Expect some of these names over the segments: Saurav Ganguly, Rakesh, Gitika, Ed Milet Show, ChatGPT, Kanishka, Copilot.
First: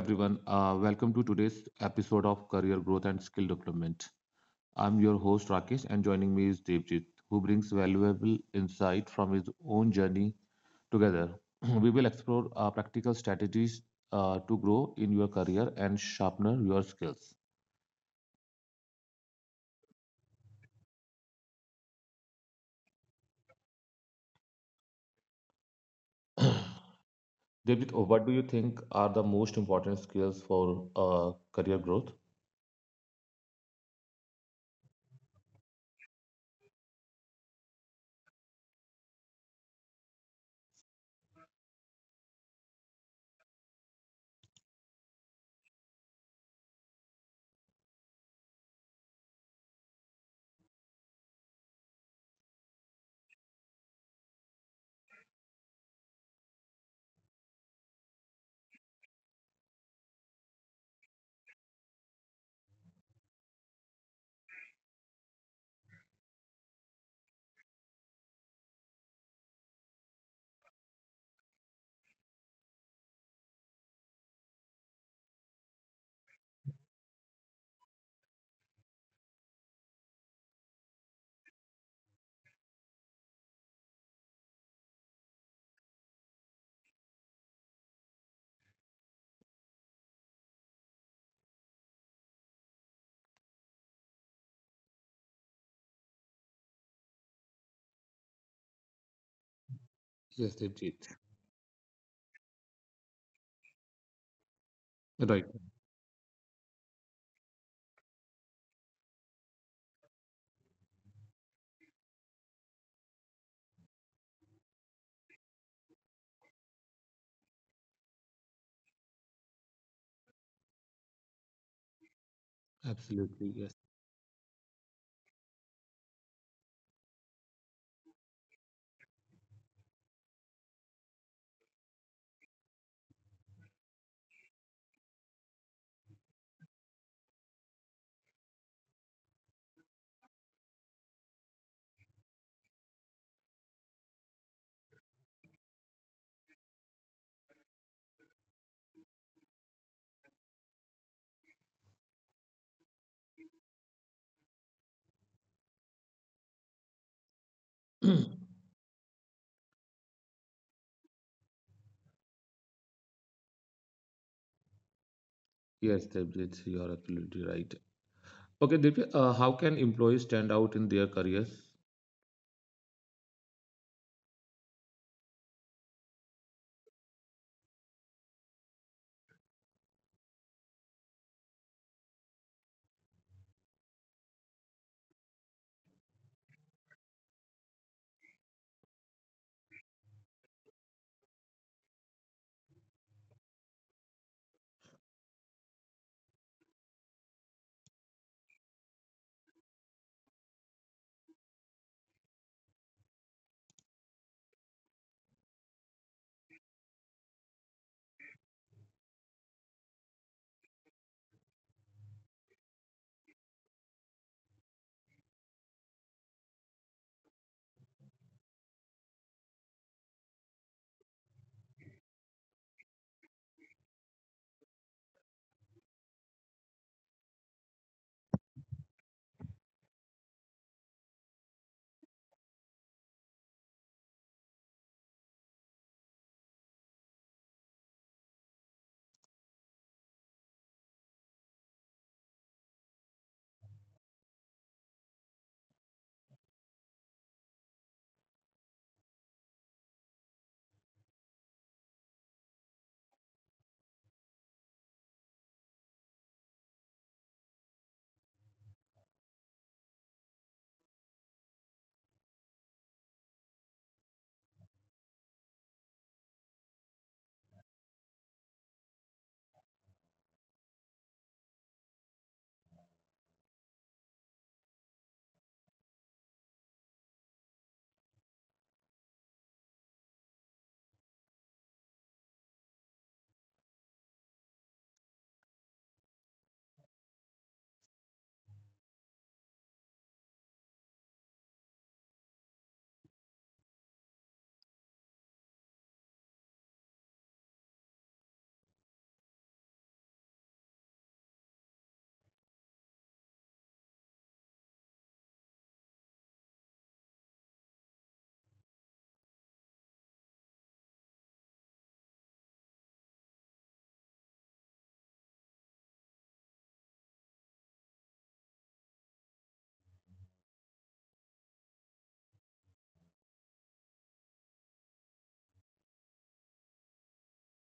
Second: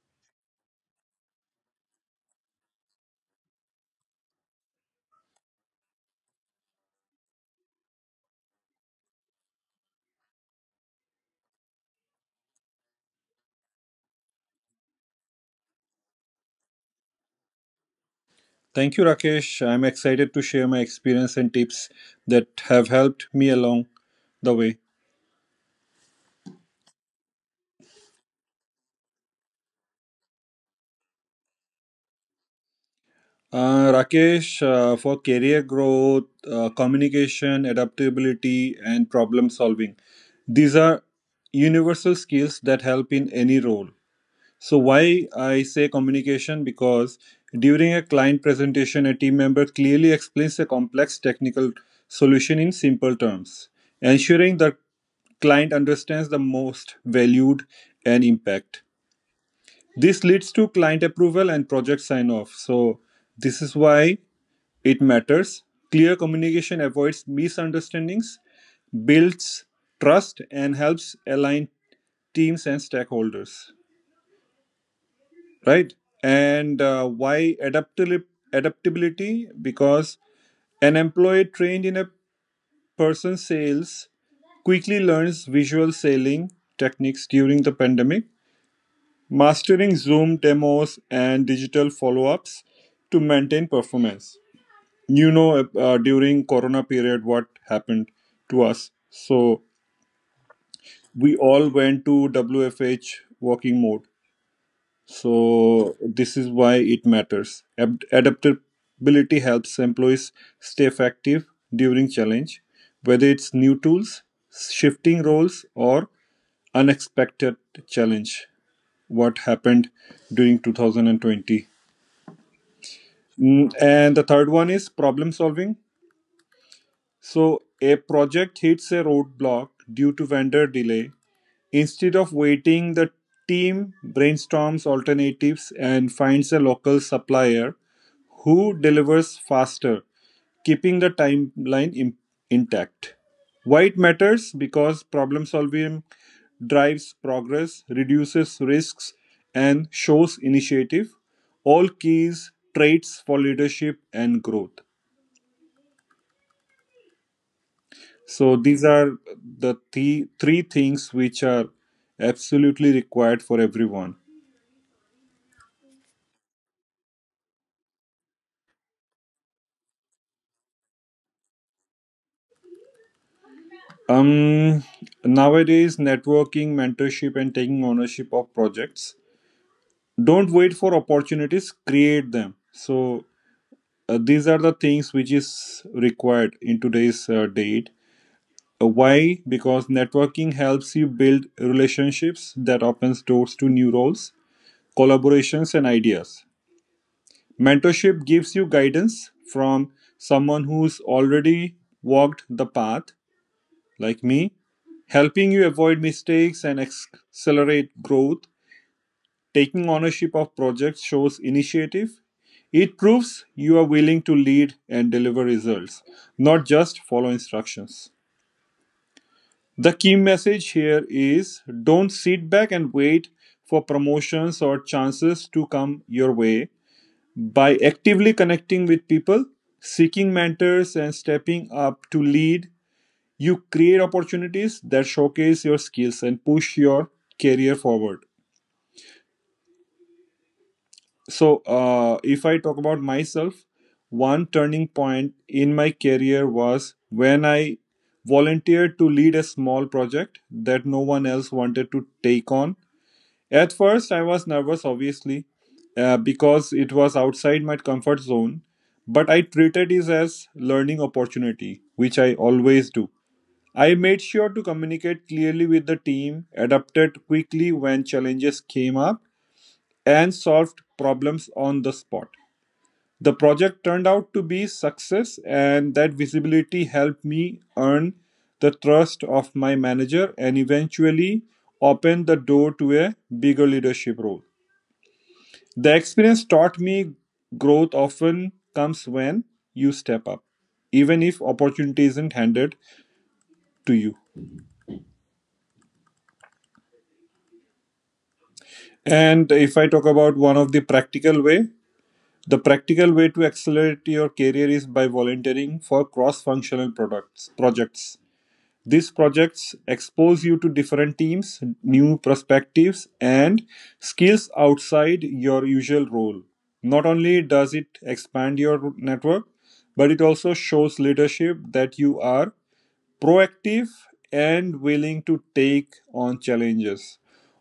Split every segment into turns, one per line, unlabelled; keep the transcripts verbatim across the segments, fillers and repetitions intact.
everyone. Uh, welcome to today's episode of Career Growth and Skill Development. I'm your host Rakesh, and joining me is Devjit, who brings valuable insight from his own journey together. We will explore uh, practical strategies uh, to grow in your career and sharpen your skills.
Thank you, Rakesh. I'm excited to share my experience and tips that have helped me along the way.
Devjit, what do you think are the most important skills for uh, career growth?
Uh, Rakesh, uh, for career growth, uh, communication, adaptability, and problem solving, these are universal skills that help in any role. So why I say communication? Because during a client presentation, a team member clearly explains a complex technical solution in simple terms, ensuring the client understands the most valued and impact. This leads to client approval and project sign off. So this is why it matters. Clear communication avoids misunderstandings, builds trust, and helps align teams and stakeholders, right? And uh, why adaptili- adaptability? Because an employee trained in a person's sales quickly learns visual selling techniques during the pandemic, mastering Zoom demos and digital follow-ups to maintain performance. You know, uh, uh, during Corona period, what happened to us? So
Yes, Devjit.
we all went to W F H working mode.
Right.
So this is why it matters. Ad- adaptability helps employees stay effective during challenge, whether it's new tools, shifting roles, or unexpected challenge. What happened during two thousand twenty?
Absolutely.
Mm,
Yes.
And the third one is problem solving. So a project hits a roadblock due to vendor delay. Instead of waiting, the team brainstorms alternatives and finds a local supplier who delivers faster, keeping the timeline im- intact. Why it matters? Because problem solving drives progress, reduces risks, and shows initiative, all keys, traits for leadership and growth. So these are the three, three things which are absolutely required for everyone.
Yes, Devjit, you are absolutely right. Okay, Divya, uh, how can employees stand out in their careers?
Um, Nowadays, networking, mentorship, and taking ownership of projects. Don't wait for opportunities; create them. So uh, these are the things which is required in today's uh, date. Uh, why? Because networking helps you build relationships that opens doors to new roles, collaborations, and ideas. Mentorship gives you guidance from someone who's already walked the path like me, helping you avoid mistakes and accelerate growth. Taking ownership of projects shows initiative. It proves you are willing to lead and deliver results, not just follow instructions. The key message here is don't sit back and wait for promotions or chances to come your way. By actively connecting with people, seeking mentors, and stepping up to lead, you create opportunities that showcase your skills and push your career forward. So uh, if I talk about myself, one turning point in my career was when I volunteered to lead a small project that no one else wanted to take on. At first, I was nervous, obviously, uh, because it was outside my comfort zone, but I treated it as learning opportunity, which I always do. I made sure to communicate clearly with the team, adapted quickly when challenges came up, and solved problems on the spot. The project turned out to be a success, and that visibility helped me earn the trust of my manager, and eventually opened the door to a bigger leadership role. The experience taught me growth often comes when you step up, even if opportunity isn't handed to you. And if I talk about one of the practical way, the practical way to accelerate your career is by volunteering for cross-functional products projects. These projects expose you to different teams, new perspectives, and skills outside your usual role. Not only does it expand your network, but it also shows leadership that you are proactive and willing to take on challenges.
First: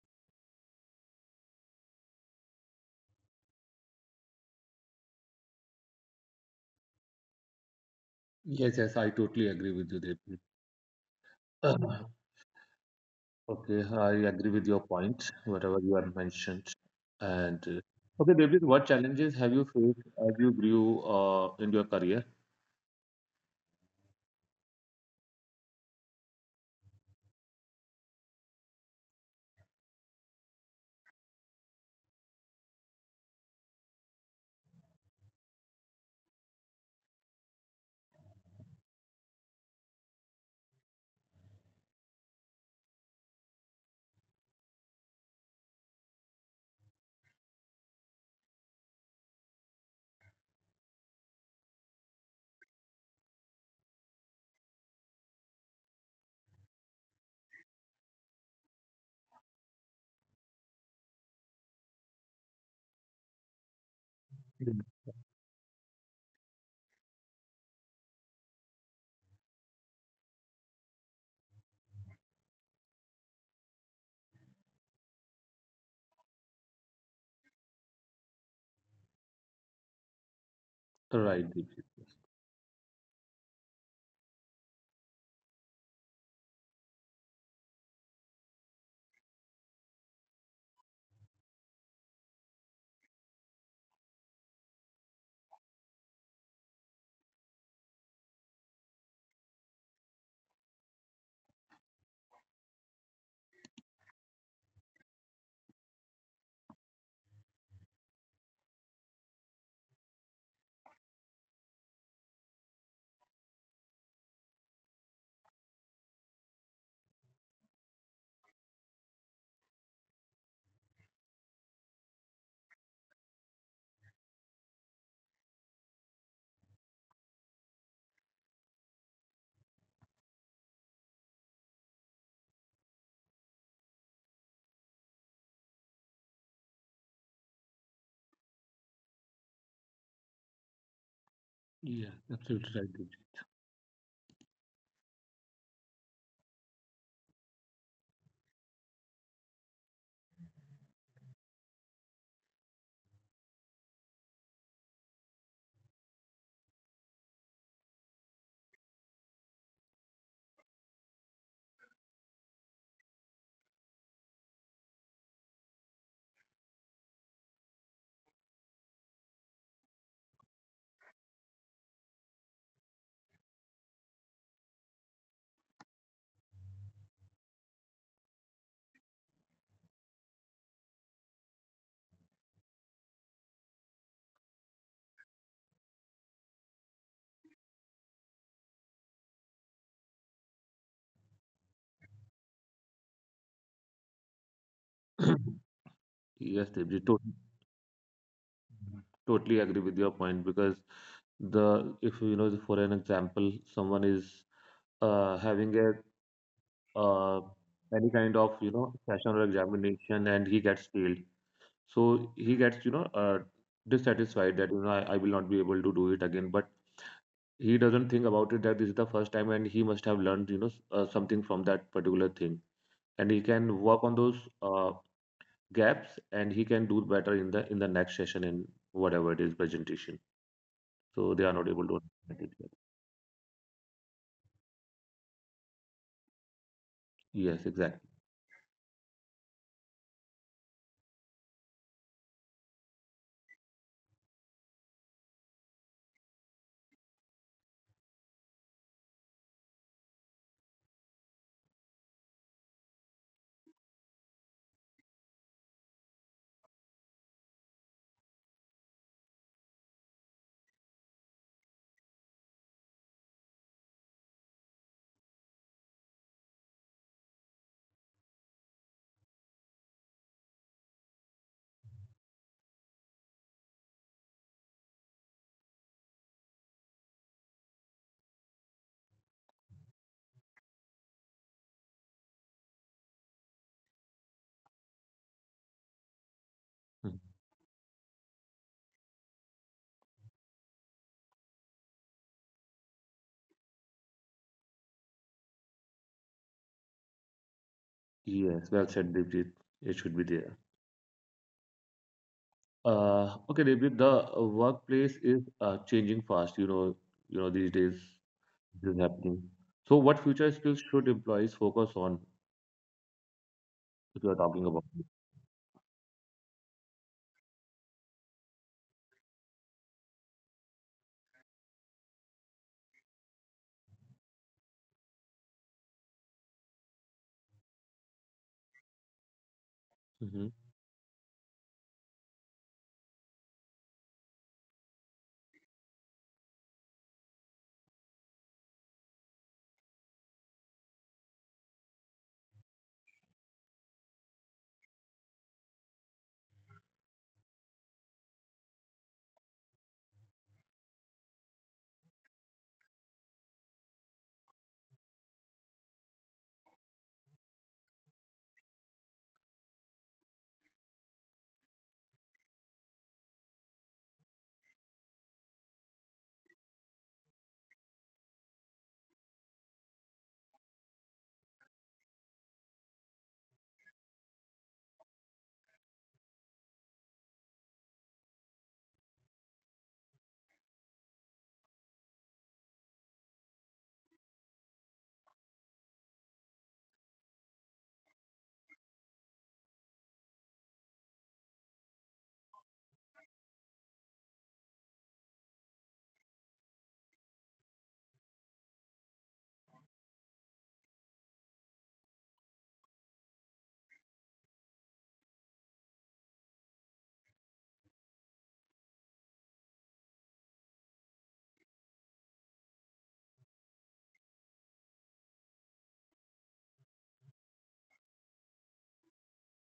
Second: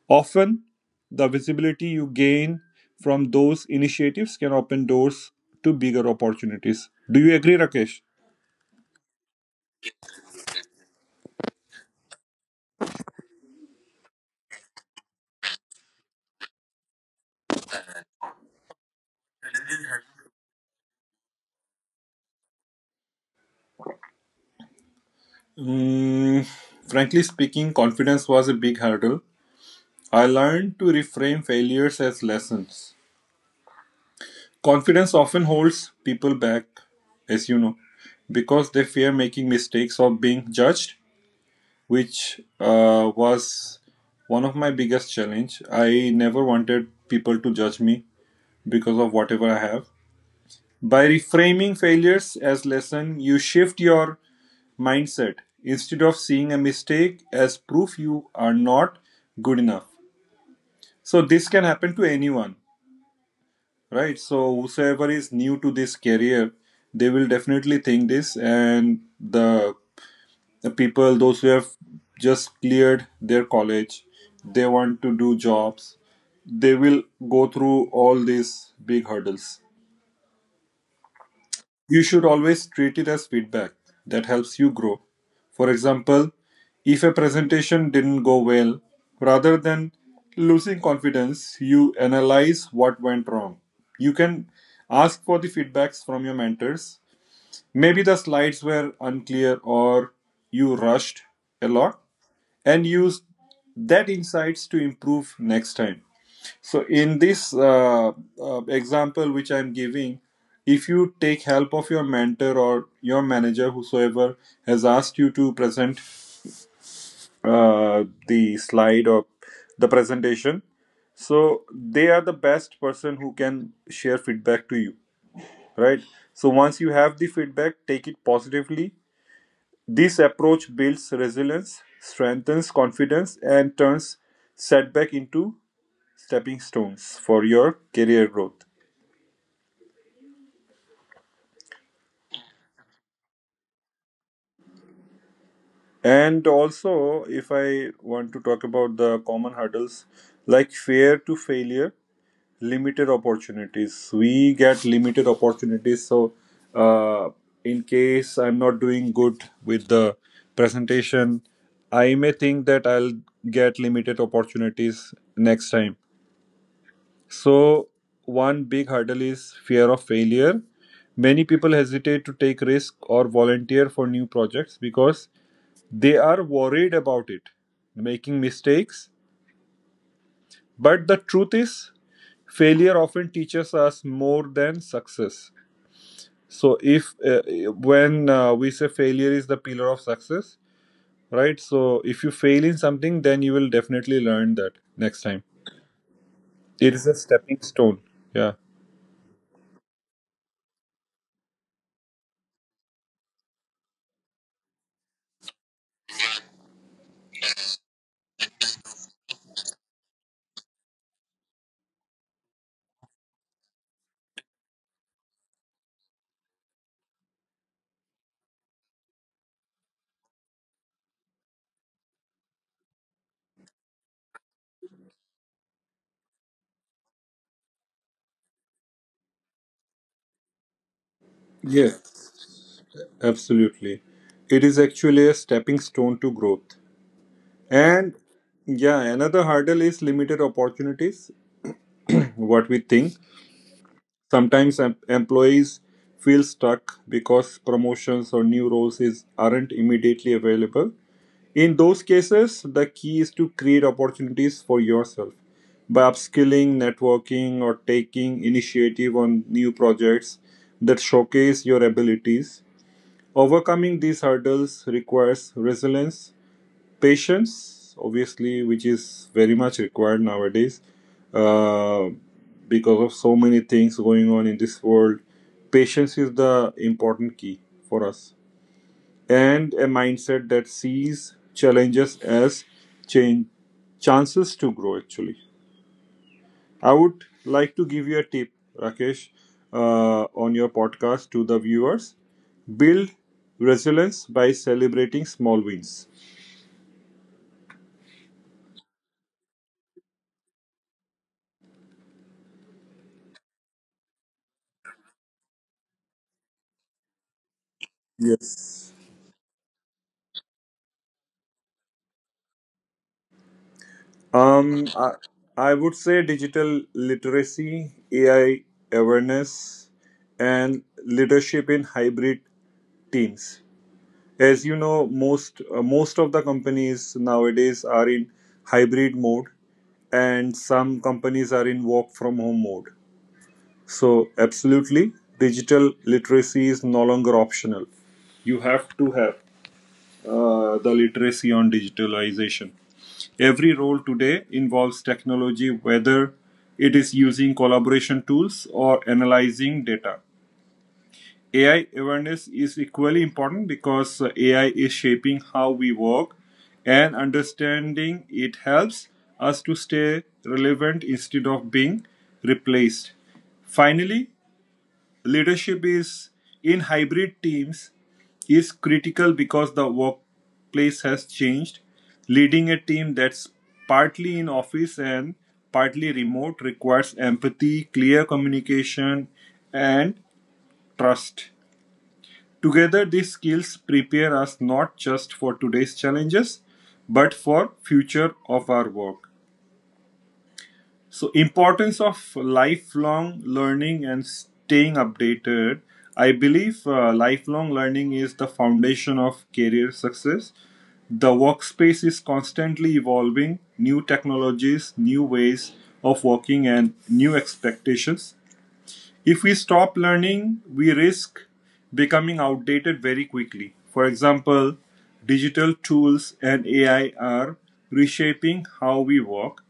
Often, the visibility you gain from those initiatives can open doors to bigger opportunities. Do you agree, Rakesh?
Yes, yes, I totally agree with you, Devpreet. Uh, okay, I agree with your point, whatever you have mentioned. And uh, okay, Devpreet, what challenges have you faced as you grew uh, in your career?
Mm, Frankly speaking, confidence was a big hurdle. I learned to reframe failures as lessons. Confidence often holds people back, as you know, because they fear making mistakes or being judged, which uh, was one of my biggest challenge. I never wanted people to judge me because of whatever I have. By reframing failures as lesson, you shift your mindset. Instead of seeing a mistake as proof you are not good enough. So this can happen to anyone, right? So
Mm.
whosoever is new to this career, they will definitely think this, and the the people those who have just cleared their college, they want to do jobs, they will go through all these big hurdles.
Right,
You
Devpreet.
should always treat it as feedback that helps you grow. For example, if a presentation didn't go well, rather than losing confidence, you analyze what went wrong. You can ask for the feedbacks from your mentors. Maybe the slides were unclear, or you rushed a lot, and use that insights to improve next time. So in this uh, uh, example which I'm giving, if you take help of your mentor or your manager whosoever has asked you to present uh, the slide or the presentation, so they are the best person who can share feedback to you, right? So once you have the feedback, take it positively. This approach builds resilience, strengthens confidence, and turns setback into stepping stones for your career growth.
Yeah, absolutely right,
And also, if I want to talk about the common hurdles like fear to failure, limited opportunities. We get limited opportunities. So, uh, in case I'm not doing good with the presentation, I may think that I'll get limited opportunities next time. So one big hurdle is fear of failure. Many people hesitate to take risk or volunteer for new projects because they are worried about it, making mistakes. But the truth is, failure often teaches us more than success. So if uh, when uh, we say failure is the pillar of success, right? So if you fail in something, then you will definitely learn that next
Divya.
time.
Yes,
It
Devpreet,
is a
totally,
stepping stone. Yeah.
totally agree with your point because the if you know for an example, someone is uh, having a uh, any kind of you know session or examination and he gets failed, so he gets you know uh, dissatisfied that you know I, I will not be able to do it again, but he doesn't think about it that this is the first time and he must have learned you know s- uh, something from that particular thing, and he can work on those uh, gaps, and he can do better in the in the next session, in whatever it is, presentation. So they are not able to
Yes.
understand it yet.
Absolutely. It is actually a stepping stone to growth.
Yes, exactly.
And yeah, another hurdle is limited opportunities. What we think. Sometimes em- employees feel stuck because promotions or new roles is, aren't immediately available. In those cases, the key is to create opportunities for yourself by upskilling, networking, or taking initiative on new projects that showcase your abilities. Overcoming these hurdles requires resilience. Patience, obviously, which is very much required nowadays, uh, because of so many things going on in this world. Patience is the important key for us, and a mindset that sees challenges as change chances to grow. Actually, I
Mhm.
would like to give you a tip, Rakesh, uh, on your podcast to the viewers. Build resilience by celebrating small wins.
Yes, well said, Devjit. It should be there. Uh, okay, Devjit, the uh, workplace is uh, changing fast. You know, you know these days,
Yes.
this is happening. So, what future skills should employees focus on if you are talking about
Um,
it?
I, I would say digital literacy, A I awareness, and leadership in hybrid teams. As you know, most uh, most of the companies nowadays are in hybrid mode,
Hmm.
and some companies are in work from home mode. So, absolutely, digital literacy is no longer optional. You have to have uh, the literacy on digitalization. Every role today involves technology, whether it is using collaboration tools or analyzing data. A I awareness is equally important because uh, A I is shaping how we work, and understanding it helps us to stay relevant instead of being replaced. Finally, Leadership is in hybrid teams is critical because the workplace has changed. Leading a team that's partly in office and partly remote requires empathy, clear communication, and trust. Together, these skills prepare us not just for today's challenges, but for future of our work. So importance of lifelong learning and staying updated. I believe uh, lifelong learning is the foundation of career success. The workspace is constantly evolving, new technologies, new ways of working, and new expectations. If we stop learning, we risk becoming outdated very quickly. For example, digital tools and A I are reshaping how we work,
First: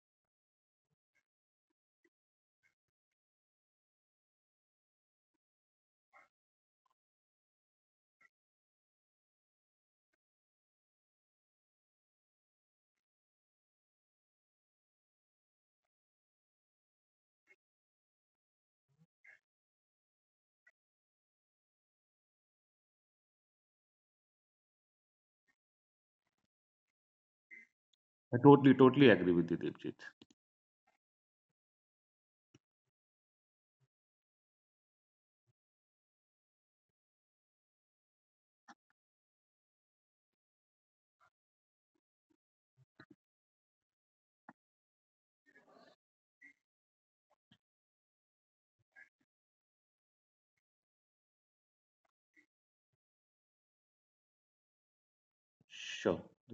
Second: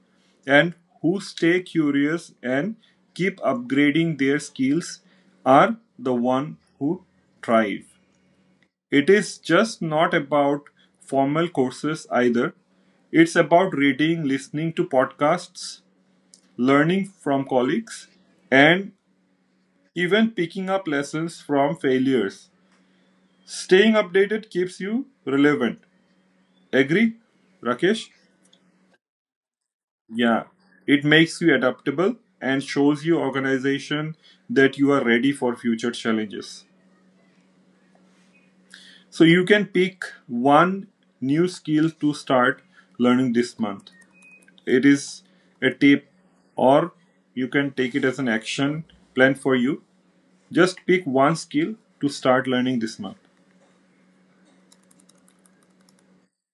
and who stay curious and keep upgrading their skills are the one who thrive. It is just not about formal courses either. It's about reading, listening to podcasts, learning from colleagues, and even picking up lessons from failures. Staying updated keeps you relevant. Agree, Rakesh?
I totally, totally agree with you, Devjit.
Yeah. It makes you adaptable and shows you organization that you are ready for future challenges. So you can pick one new skill to start learning this month. It is a tip, or you can take it as an action plan for you. Just pick one skill to start learning this month.
Sure.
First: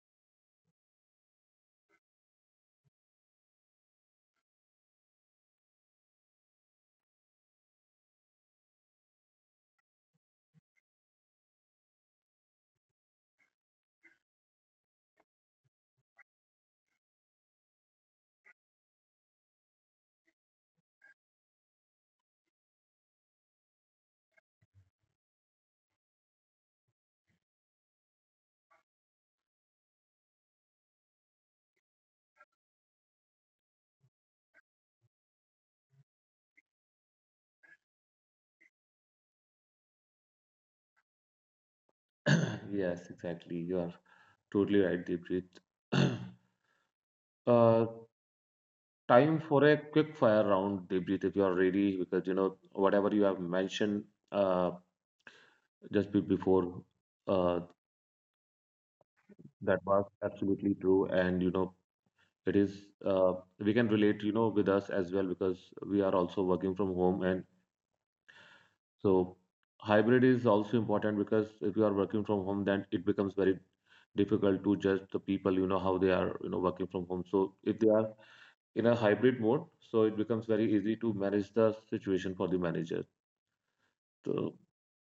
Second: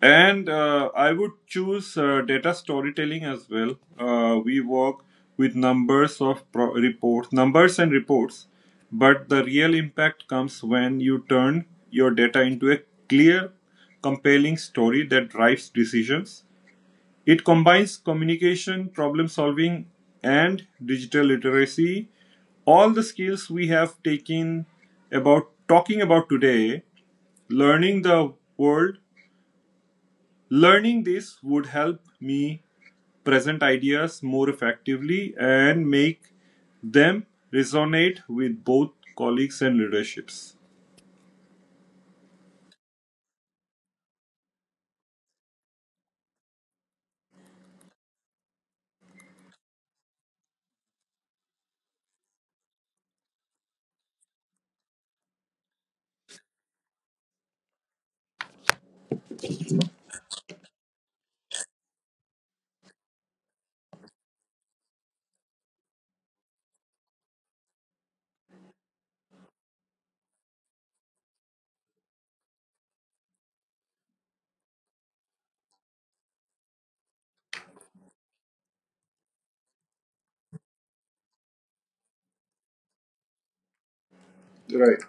And uh, I would choose uh, data storytelling as well. Uh, we work with numbers of pro- reports, numbers and reports, but the real impact comes when you turn your data into a clear, compelling story that drives decisions. It combines communication, problem solving, and digital literacy. All the skills we have taken about talking about today, learning the world. Learning this would help me present ideas more effectively and make them resonate with both colleagues and leaderships.
Yes, exactly. You are totally right, Devjit. Uh, Time for a quick fire round, Devjit, if you are ready, because you know whatever you have mentioned, uh, just be- before uh, that was absolutely true, and you know it is uh, we can relate, you know with us as well, because we are also working from home, and so hybrid is also important, because if you are working from home, then it becomes very difficult to judge the people, you know how they are, you know working from home, so if they are in a hybrid mode, so it becomes very easy to manage the situation for the manager. So,
Right.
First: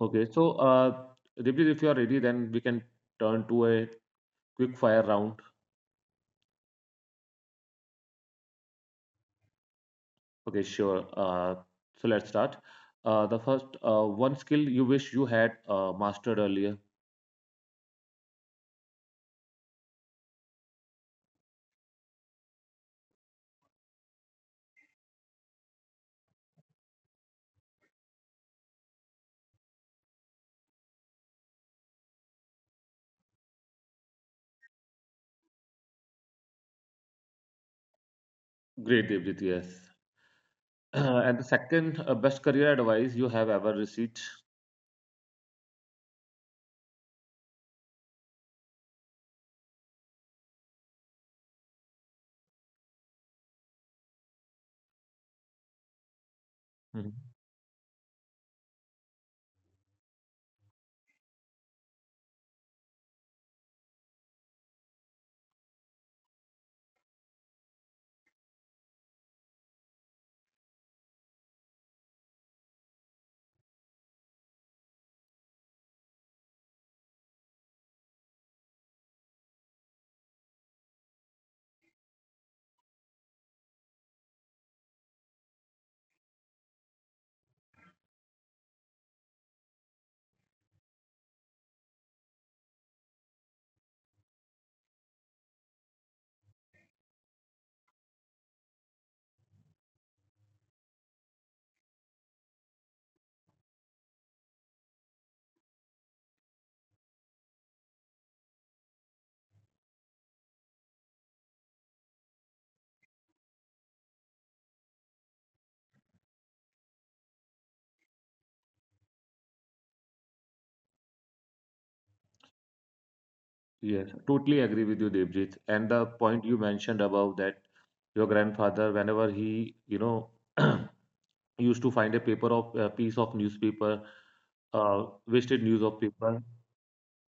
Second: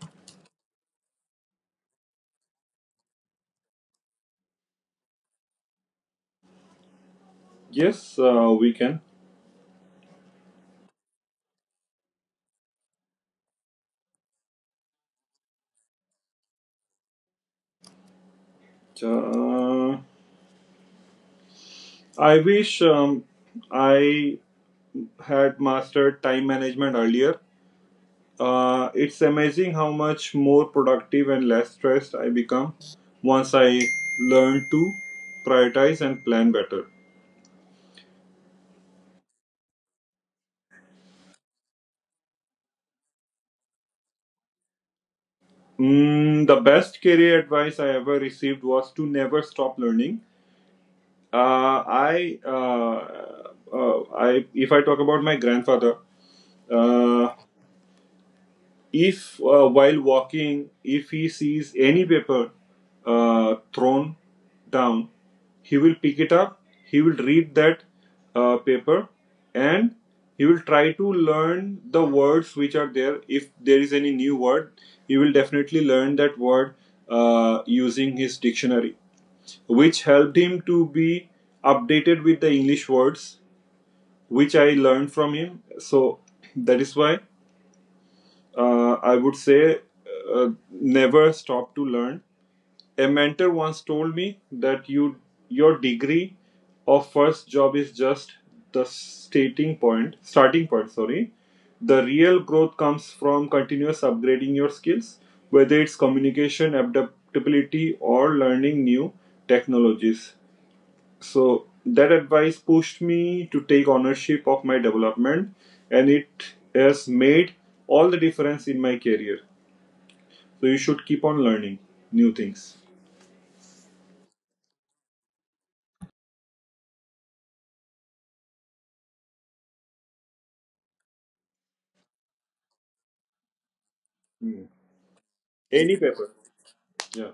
okay, so uh Dipti, if you are ready, then we can turn to a quick fire round.
Yes, uh, we can.
Okay, sure. Uh, so let's start. Uh, the first uh, one skill you wish you had uh, mastered earlier.
Uh, I wish um, I had mastered time management earlier. Uh, it's amazing how much more productive and less stressed I become once I learn to prioritize and plan better.
Great, Devjit, yes. And the second uh, best career advice you have ever received.
Mm, the best career advice I ever received was to never stop learning. Uh, I, uh, uh, I, if I talk about my grandfather,
Mhm.
uh, if uh, while walking, if he sees any paper uh, thrown down, he will pick it up, he will read that uh, paper, and he will try to learn the words which are there. If there is any new word, he will definitely learn that word uh, using his dictionary, which helped him to be updated with the English words which I learned from him. So that is why uh, I would say uh, never stop to learn. A mentor once told me that you your degree or first job is just the starting point. Starting point, sorry. The real growth comes from continuous upgrading your skills, whether it's communication, adaptability, or learning new technologies. So that advice pushed me to take ownership of my development, and it has made all the difference in my career. So you should keep on learning new things.
Yes, totally agree with you, Devjit. And the point you mentioned about that your grandfather, whenever he, you know, used to find a paper, of a piece of newspaper,
Mm.
uh, wasted news
Any
of
paper.
paper.
Yeah.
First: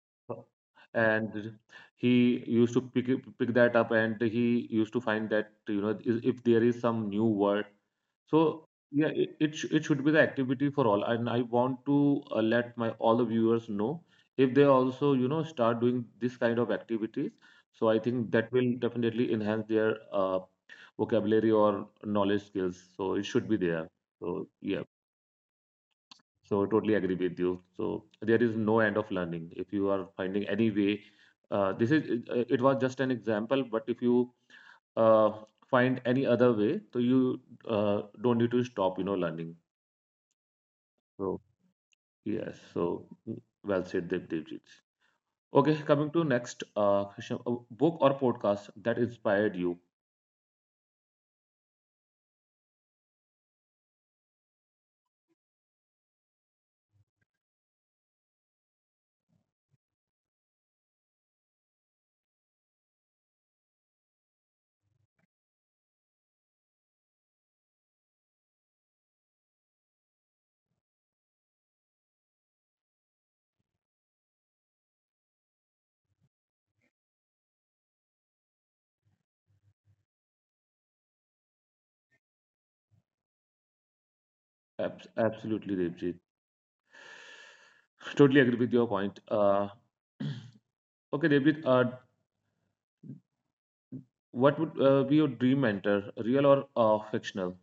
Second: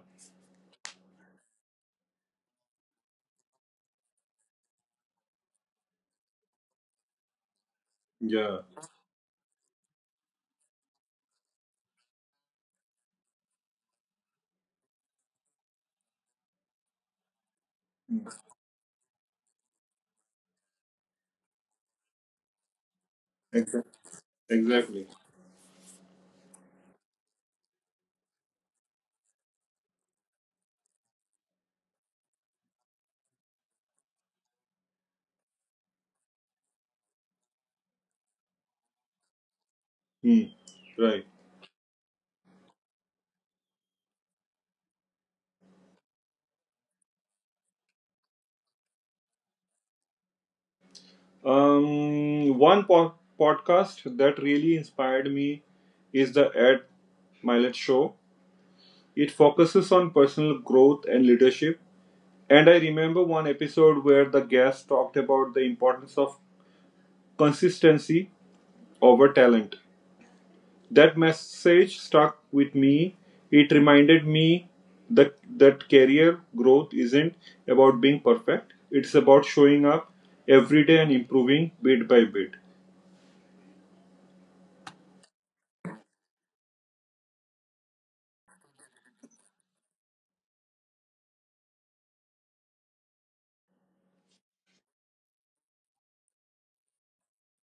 And he used to pick it- pick that up, and he used to find that you know i- if there is some new word, so
Yeah.
yeah, it it, sh- it should be the activity for all, and I want to uh, let my all the viewers know, if they also you know start doing this kind of activities, so I
Mm.
think that will definitely enhance their uh, vocabulary or knowledge skills, so it should be there.
Exactly.
So, yeah,
Exactly.
so totally agree with you. So there is no end of learning. If you are finding any way, uh, this is it, uh, it was just an example. But if you uh, find any other way, so you uh, don't need to stop, you know, learning.
Mm. Right.
So, yes, so, mm, well said, Devjit. Okay, coming to next uh, question, uh, book or podcast that inspired you.
Um, one po- Podcast that really inspired me is the Ed Milet Show. It focuses on personal growth and leadership. And I remember one episode where the guest talked about the importance of consistency over talent. That message stuck with me. It reminded me that, that career growth isn't about being perfect, it's about showing up every day and improving bit by bit.
Abs absolutely, Devjit. Totally agree with your point. Uh, okay, Devjit, uh, what would uh, be your dream mentor, real or uh, fictional?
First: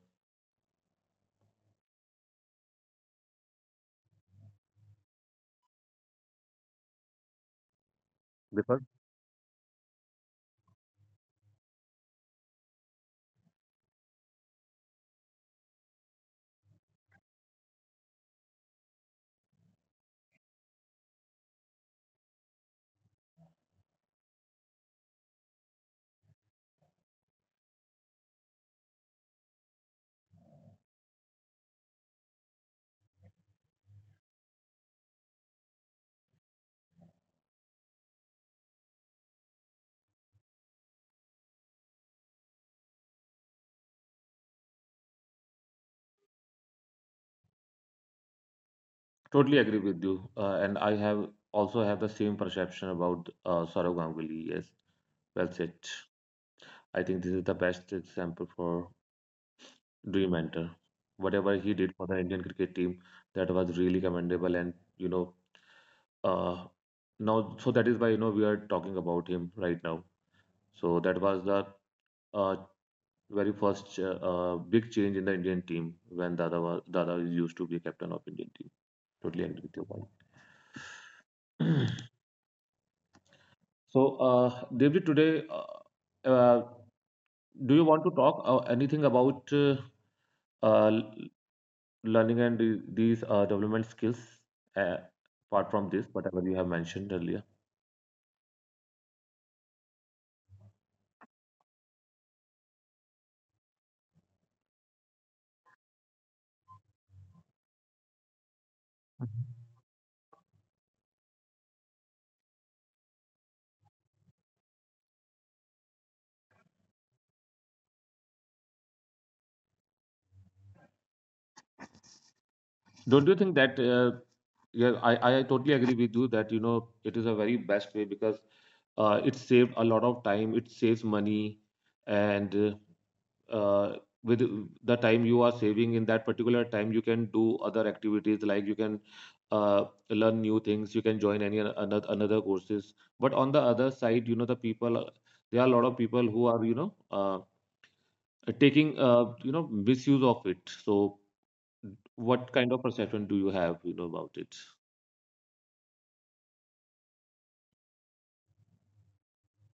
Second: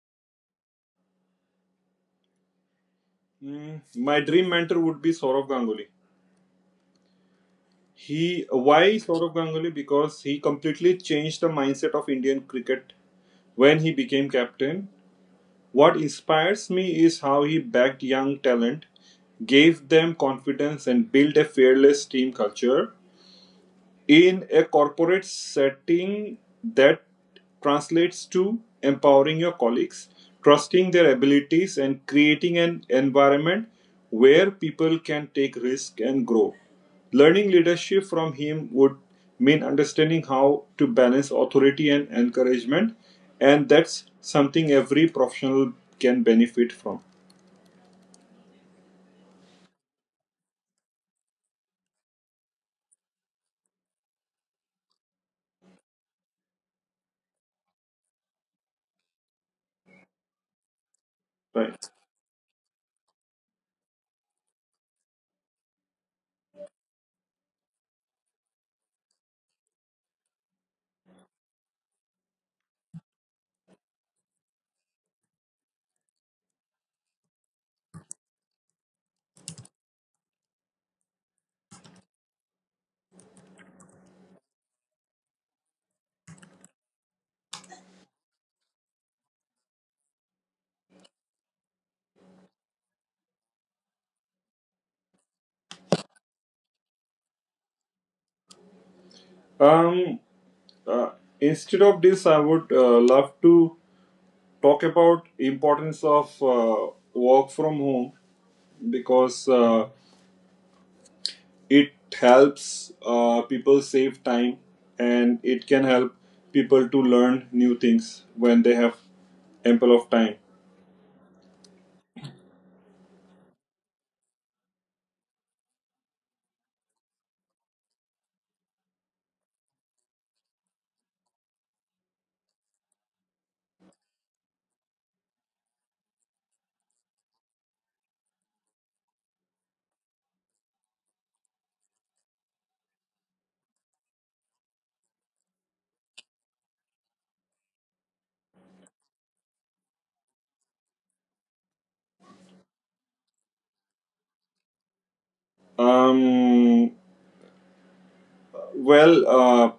Mm, my dream mentor would be Saurav Ganguly. He
Because
Why Saurav Ganguly? Because he completely changed the mindset of Indian cricket when he became captain. What inspires me is how he backed young talent, gave them confidence, and built a fearless team culture. In a corporate setting, that translates to empowering your colleagues, trusting their abilities, and creating an environment where people can take risk and grow. Learning leadership from him would mean understanding how to balance authority and encouragement, and that's something every professional can benefit from.
totally agree with you, uh, and I have also have the same perception about uh, Saurav Ganguly. Yes, well said. I think this is the best example for dream mentor. Whatever he
Right.
did for the Indian cricket team, that was really commendable, and you know, uh, now, so that is why you know we are talking about him right now. So that was the uh, very first uh, uh, big change in the Indian team, when Dada was, Dada used to be captain of Indian team. Totally agree with your point. So, uh, Devji, today, uh, uh, do you want to talk uh, anything about uh, uh, l- learning and the- these uh, development skills, uh, apart from this, whatever you have mentioned earlier?
Um. uh, Instead of this, I would uh, love to talk about importance of uh, work from home because uh, it helps uh, people save time, and it can help people to learn new things when they have ample of time.
Don't you think that? Uh, yeah, I, I totally agree with you that you know it is a very best way, because uh, it saved a lot of time, it saves money, and uh, uh, with the time you are saving, in that particular time you can do other activities, like you can uh, learn new things, you can join any another another courses, but on the other side, you know the people, uh, there are a lot of people who are you know uh, taking, uh, you know misuse of it. So what kind of perception do you have, you know about it?
um, well uh,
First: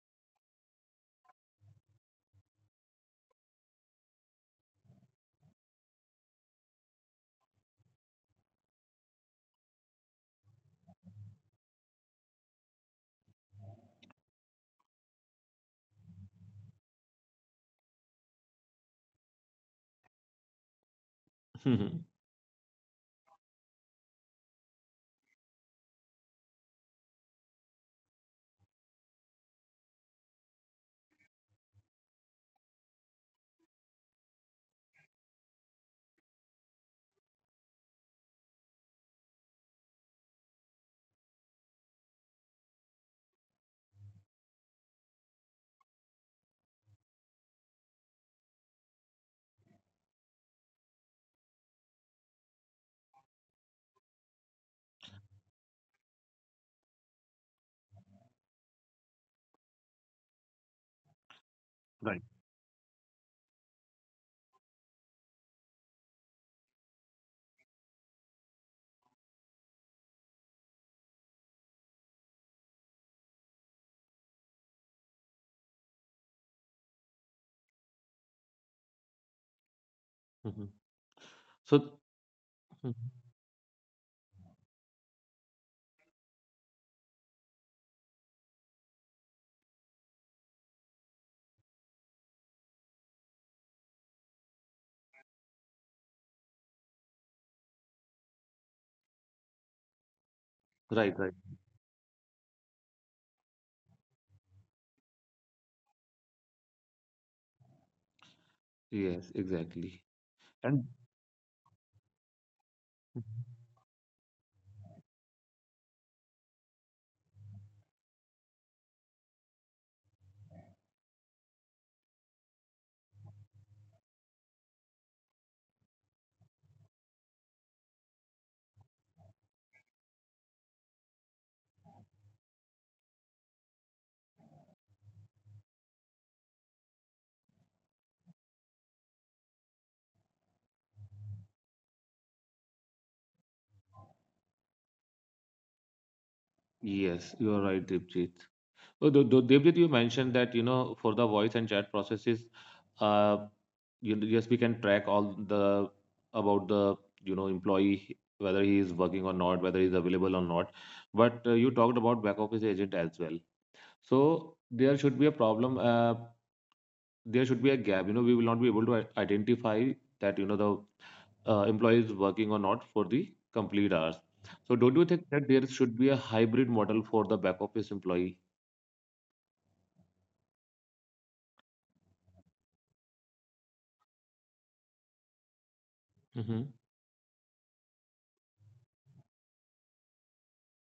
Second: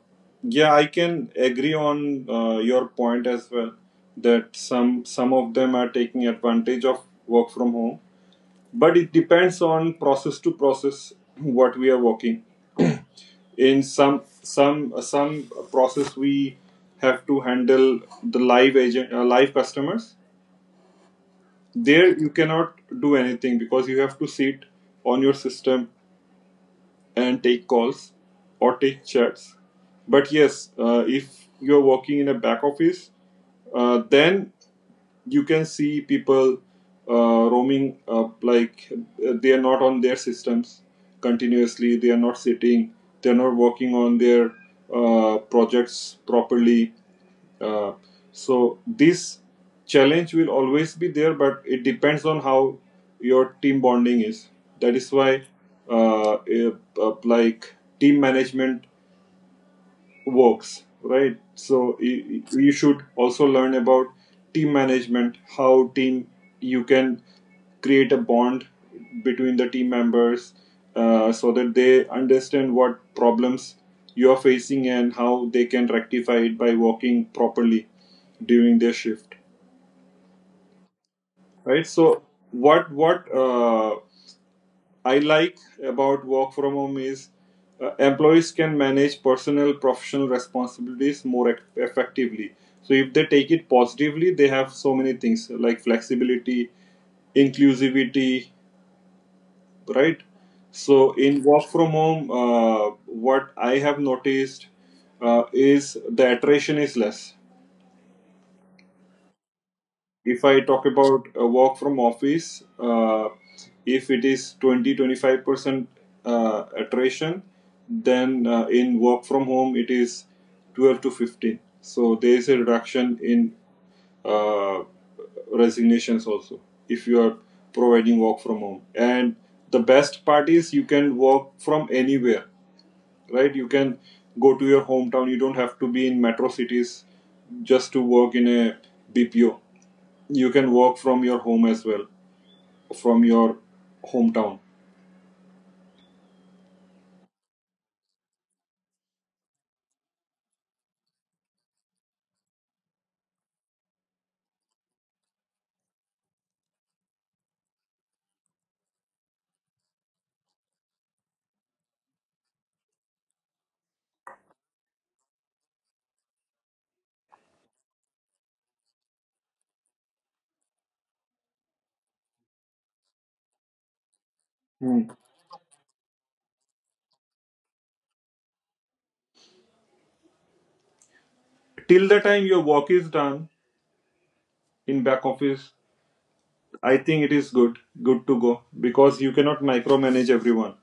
yeah, I can agree on uh, your point as well, that some some of them are taking advantage of work from home, but it depends on process to process what we are working in. Some some some process, we have to handle the live agent, uh, live customers. There you cannot do anything because you have to sit on your system and take calls or take chats. But yes, uh, if you're working in a back office, uh, then you can see people uh, roaming up, like uh, they are not on their systems continuously, they are not sitting, they are not working on their uh, projects properly. Uh, so this challenge will always be there, but it depends on how your team bonding is. That is why, uh, uh, like team management works, right? So
Right.
you should also learn about team management, how team you can create a bond between the team members, uh, so that they understand what problems you are facing and how they can rectify it by working properly during their shift,
Mhm.
right?
So.
so what
Mhm.
what uh, I like about work from home is uh, employees can manage personal professional responsibilities more effectively. So if they take it positively, they have so many things, like flexibility, inclusivity, right? So
Right, right.
in work from home, uh, what I have noticed uh, is the attrition is less.
Yes, exactly.
If I
And
talk about a work from office, uh, if it is twenty twenty-five percent uh, attrition, then uh, in work from home it is twelve to fifteen. So there is a reduction in uh, resignations also, if you are providing work from home. And the best part is you can work from anywhere, right? You can go to your hometown, you don't have to be in metro cities just to work in a bpo. You can work from your home as well, from your hometown.
yes, you are right, Dipjit. Oh, Dev- Dev- Devjit, you mentioned that, you know, for the voice and chat processes, uh, you know, yes, we can track all the about the, you know, employee, whether he is working or not, whether he's available or not. But uh, you talked about back office agent as well. So there should be a problem. Uh, there should be a gap. You know, we will not be able to i- identify that, you know, the uh, employee is working or not for the complete hours. So don't you
Mm.
think that there should be a hybrid model for the back office employee?
Till the time your work is done in back office, I think it is good good to go, because you cannot micromanage everyone.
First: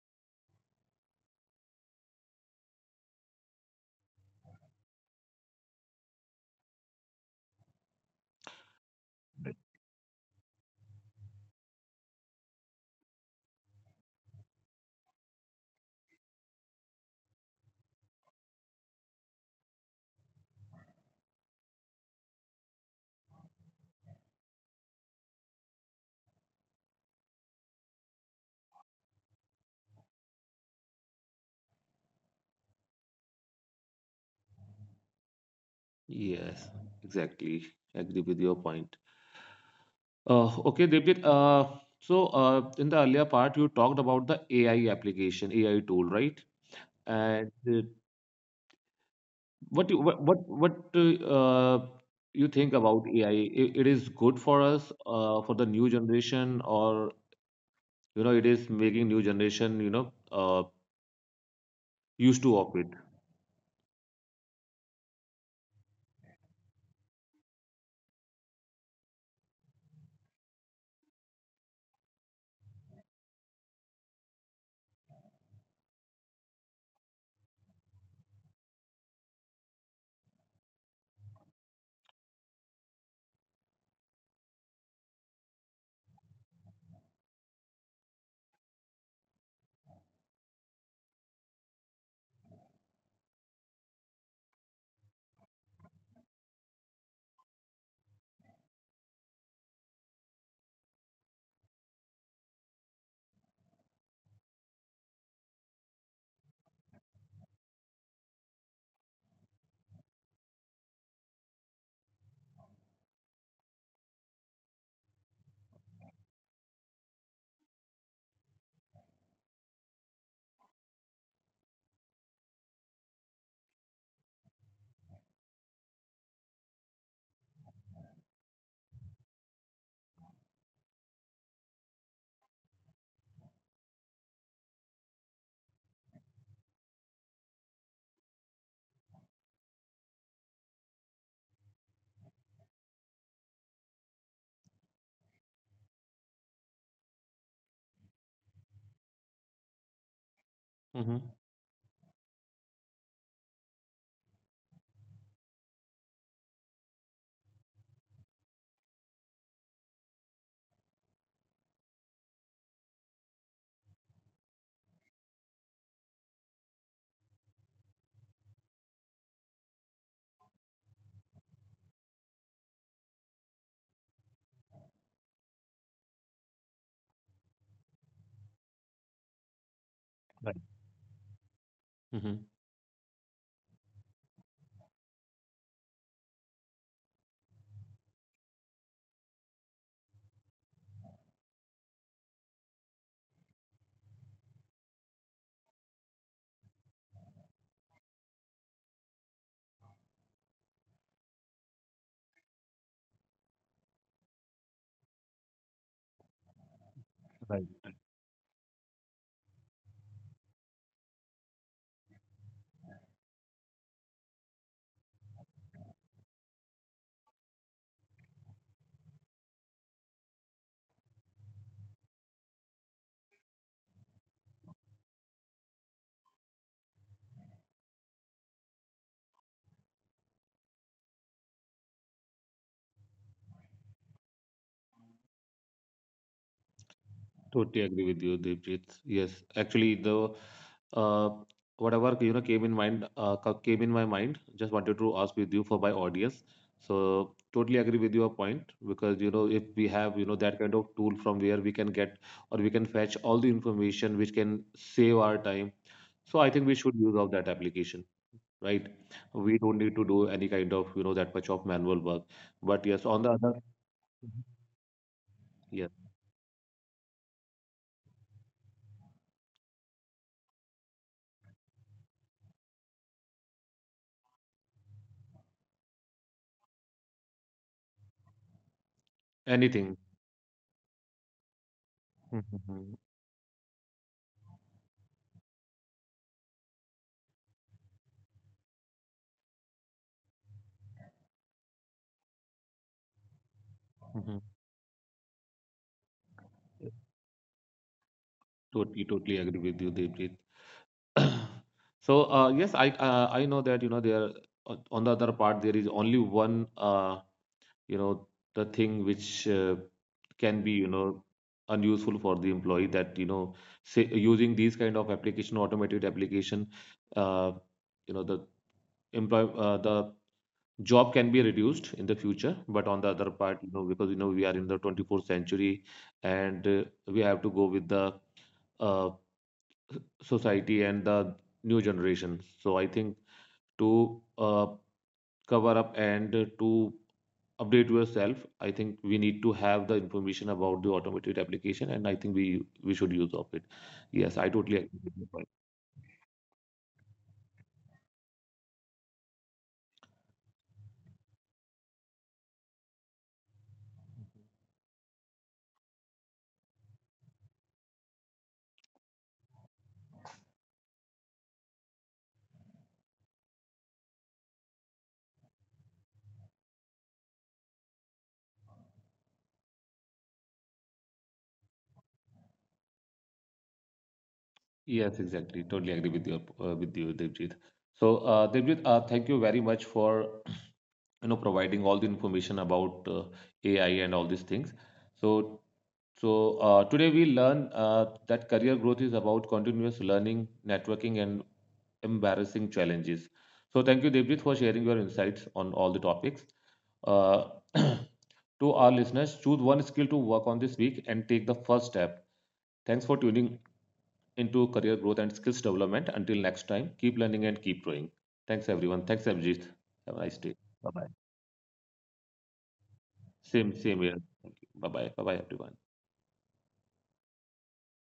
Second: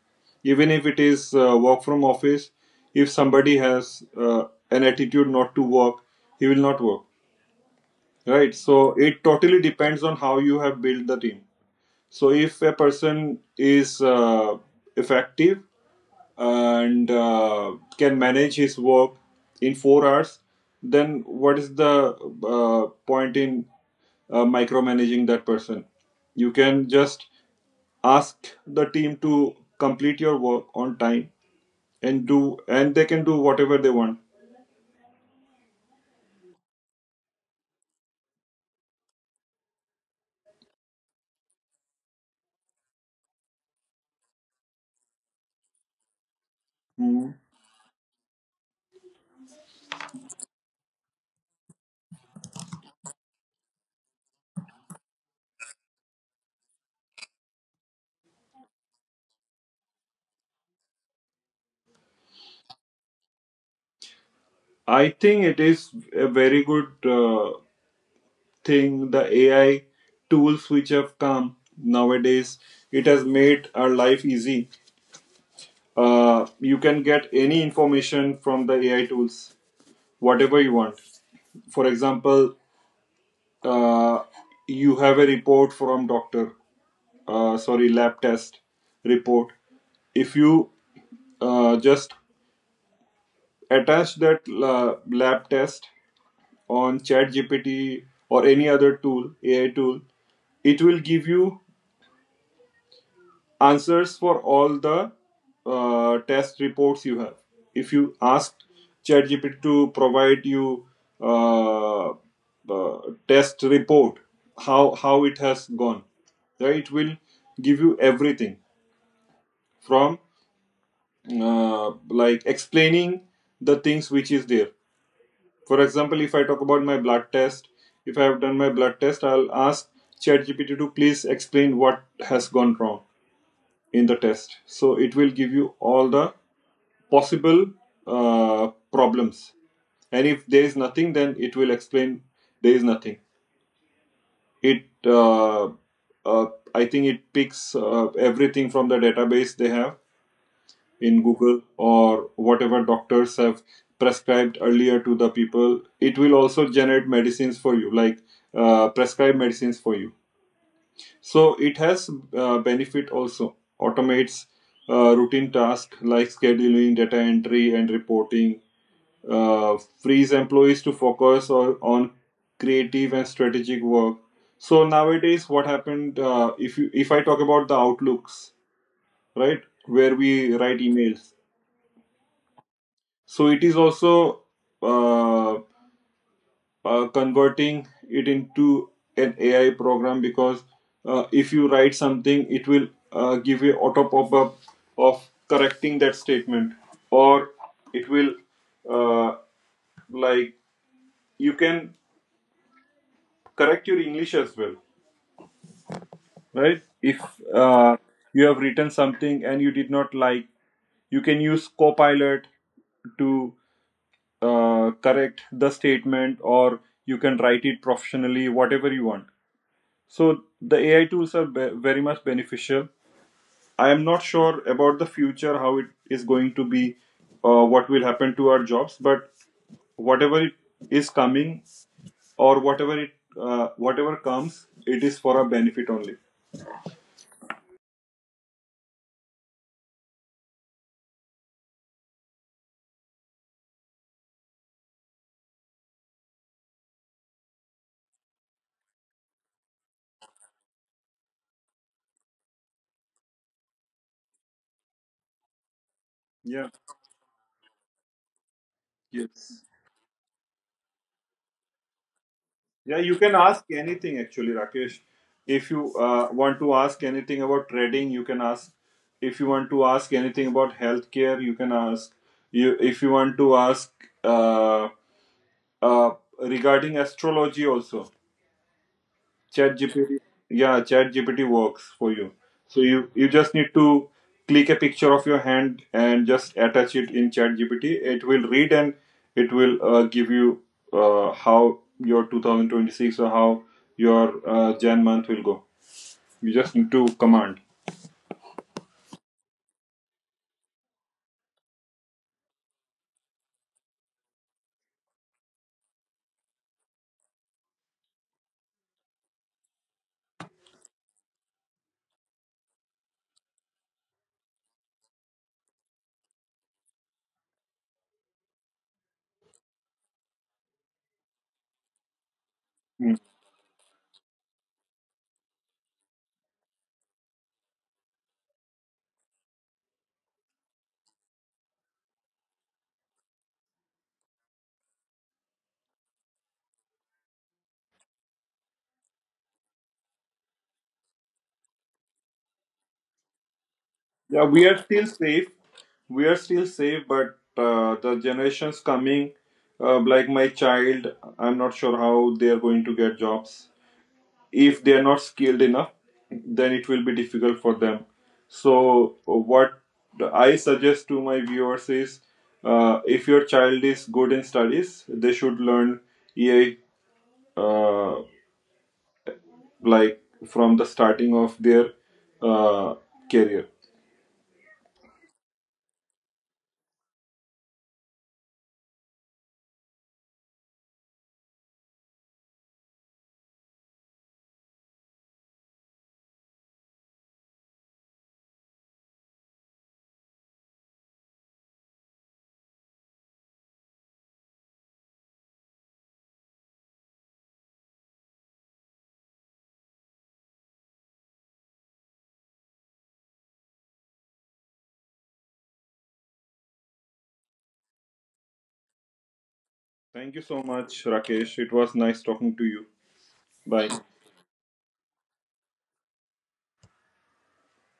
Even if it is uh, work from office, if somebody has uh, an attitude not to work, he will not work, right? So it totally depends on how you have built the team. So if a person is uh, effective and uh, can manage his work in four hours, then what is the uh, point in uh, micromanaging that person? You can just ask the team to complete your work on time and do, and they can do whatever they want.
Yes, exactly. Agree with your point. Uh, okay, Devjit. Uh, so uh, in the earlier part, you talked about the A I application, A I tool, right?
Mm.
And uh, what you, what what what uh, you think about A I? It is good for us, uh, for the new generation, or you know, it is making new generation, you know, uh, used to of it.
I think it is a very good uh, thing. The A I tools which have come nowadays, it has made our life easy. Uh, you can get any information from the A I tools, whatever you want. For example, uh, you have a report from doctor, uh, sorry, lab test report. If you uh, just attach that la- lab test on ChatGPT or any other tool, A I tool, it will give you answers for all the uh, test reports you have. If you ask ChatGPT to provide you uh, uh, test report, how how it has gone, right? It will give you everything from uh, like explaining the things which is there. For example, if I talk about my blood test, if I have done my blood test, I'll ask ChatGPT to please explain what has gone wrong in the test. So it will give you all the possible uh, problems. And if there is nothing, then it will explain there is nothing. It, uh, uh, I think it picks uh, everything from the database they have
Mm-hmm.
in Google, or whatever doctors have prescribed earlier to the people. It will also generate medicines for you, like uh, prescribe medicines for you. So it has uh, benefit also. Automates uh, routine tasks like scheduling, data entry, and reporting. Uh, frees employees to focus or on creative and strategic work. So nowadays, what happened? Uh, if you, if I talk about the outlooks, right, where we
Right.
write emails.
Mm-hmm.
So it is also. Uh, uh, Converting it into an A I program, because uh, if you write something, it will uh, give you auto pop up of correcting that statement, or it will uh, like you can correct your English as well, right? If uh, you have written something and you did not like, you can use Copilot to uh, correct the statement, or you can write it professionally, whatever you want. So the A I tools are be- very much beneficial. I am not sure about the future how it is going to be, uh, what will happen to our jobs, but whatever it is coming, or whatever it uh, whatever comes, it is for our benefit only.
Totally agree with you, Devjit. Yes, actually, the uh, whatever you know came in mind, uh, co- came in my mind. Just wanted to ask with you for my audience. So totally agree with your point, because you know if we have, you know that kind of tool from where we can get, or we can fetch all the information, which can save our time. So I think
Yeah.
we should use of that application, right? We
Yes.
don't need to do any kind of, you know, that much of manual work. But
Yeah,
yes,
you
on the
can
other,
ask anything
Mhm.
actually, Rakesh. If
Yes,
you uh, want to ask anything about trading, you can ask. If you want to ask anything about healthcare, you can ask. You if you want to ask. Uh, uh, Regarding astrology also, chat
anything.
gpt, yeah, chat gpt works for you. So you you just need to click a picture of your hand and just attach it in chat gpt. It will read and it will uh, give you uh, how your two thousand twenty-six or how your uh, jan month will go. You just need to command.
Totally, totally agree with you, Devjit. So, uh, yes, I uh, I know that you know there, uh, on the other part, there is only one uh, you know the thing which uh, can be you know unuseful for the employee, that you know say, using these kind of application, automated application, uh, you know the employ uh, the job can be reduced in the future. But on the other part, you know because you know we are in the twenty-fourth century, and uh, we have to go with the uh, society and the new generation. So I think to uh, cover up and to update yourself, I think we need to have the information about the automated application, and I think we we should use of it. Yes,
Yeah,
I
we
totally
are
agree
still
with your point.
safe. We are still safe, but uh, the generations coming, uh, like my child, I'm not sure how they are going to get jobs. If they are not skilled enough, then it will be difficult for them. So, uh, what I suggest to my viewers is uh, if your child is good in studies, they should learn E A, uh, like from the starting of their uh, career.
Yes, exactly. Totally agree with your uh, with you, Devjit. So, uh, Devjit, uh, thank you very much for you know providing all the information about uh, A I and all these things. So so uh, today we learn uh, that career growth is about continuous learning, networking, and embarrassing challenges. So thank you, Devjit, for sharing your insights on all the topics. Uh, to our listeners, choose one skill to work on this week and take the first step. Thanks for tuning into Career Growth and Skills Development. Until next time, keep learning and keep growing. Thanks, everyone. Thanks, Abhijit. Have a
Thank
nice
you
day.
so
Bye
much,
bye.
Rakesh. It was nice talking to you.
Same,
Bye.
same here. Thank you. Bye-bye. Bye-bye, everyone.